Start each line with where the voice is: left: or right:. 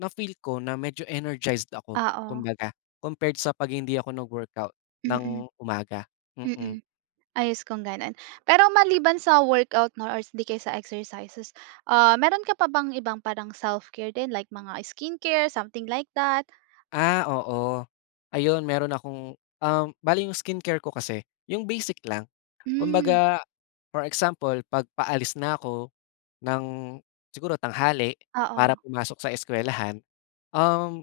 left: Na-feel ko na medyo energized ako.
right: Oo.
left: Kumbaga, compared sa 'pag hindi ako nag-workout
right: Mm.
left: ng umaga, mm.
right: Mm. Ayos kong gano'n. Pero, maliban sa workout 'no, or hindi kaysa exercises, ah, meron ka pa bang ibang parang self-care din like mga skincare, something like that?
left: Ah, oo, ayun meron akong, um bale yung skincare ko kasi yung basic lang.
right: Hmm.
left: Kumbaga, for example 'pag paalis na ko ng siguro tanghali para
right: Oo.
left: pumasok sa eskuwelahan, um,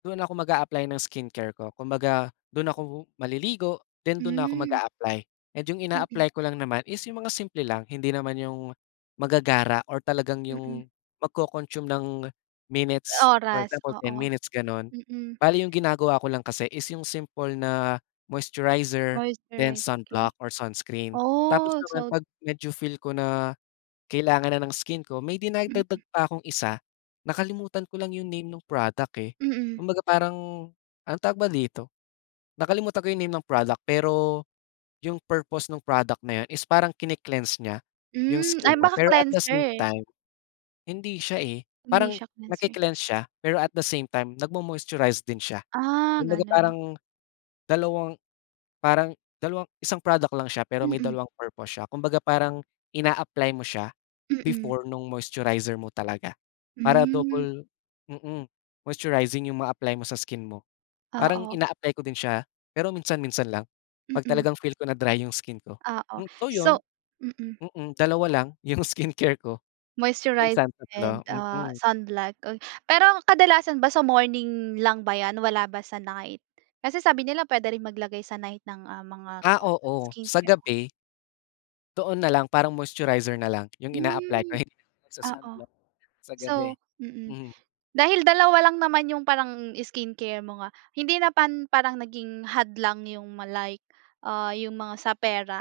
left: dun ako mag-a-apply ng skincare ko. Kumbaga, dun ako maliligo. Then, dun na 'ko
right: Hmm.
left: mag-a-apply, and yung
right: Mm.
left: ina-apply ko lang naman is yung mga simple lang. Hindi naman yung magagara or talagang
right: Mm.
left: yung mag-co-consume ng minutes. For
right: Oras,
left: example, 10
right: oo.
left: minutes gano'n.
right: Mm.
left: Bale yung ginagawa ko lang kasi is yung simple na moisturizer, then
right: Moisturize, okey.
left: sunblock or sunscreen. Tapos,
right: Oh,
left: naman
right: so
left: 'pag medyo feel ko na, kailangan na ng skin ko may dinadagdag
right: Mm.
left: pa kong isa, nakalimutan ko lang yung name nung product, eh.
right: Mm.
left: Kumbaga, parang ang tawag ba dito nakalimutan ko yung name ng product. Pero, yung purpose nung product na yun is parang kine-cleanse niya yung
right: Hmm,
left: skin
right: ay
left: mo,
right: baka
left: pero at the same
right: cleanser.
left: time hindi siya, eh,
right: Hindi
left: parang
right: siya cleanser.
left: nagke-cleanse siya, pero at the same time nag-mo-moisturize din siya.
right: Ah
left: Kumbaga,
right: gano'n.
left: parang dalawang parang dalawang isang product lang siya pero may
right: Mm.
left: dalawang purpose siya. Kumbaga, parang ina-apply mo siya,
right: Mm.
left: before nung moisturizer mo talaga, para
right: Hmm.
left: double, mm, moisturizing yung mga apply mo sa skin mo. Parang,
right: Oo.
left: ina-apply ko din siya, pero minsan-minsan lang. Pag
right: Mm.
left: talagang feel ko na dry yung skin ko.
right: Oo,
left: So
right: so
left: yun,
right: mm.
left: mm, 2 lang yung skincare ko.
right: Moisturized
left: Minsan
right: and,
left: 3
right: ah,
left: mm.
right: sunblock. Pero, kadalasan ba sa morning lang ba 'yan? Wala ba sa night? Kasi, sabi nila puwede rin maglagay sa night ng, ah, mga
left: Ah, oo sa
right: skincare.
left: gabi. Doon na lang, parang moisturizer na lang yung ina-apply ko,
right: Hmm,
left: hindi na ako
right: oo.
left: nag-sa-sunblock sa gabi.
right: So, mm,
left: Hmm.
right: dahil dalawa lang naman yung parang skincare mo nga, hindi na pan parang naging hadlang yung ma like, ah, yung mga sa pera?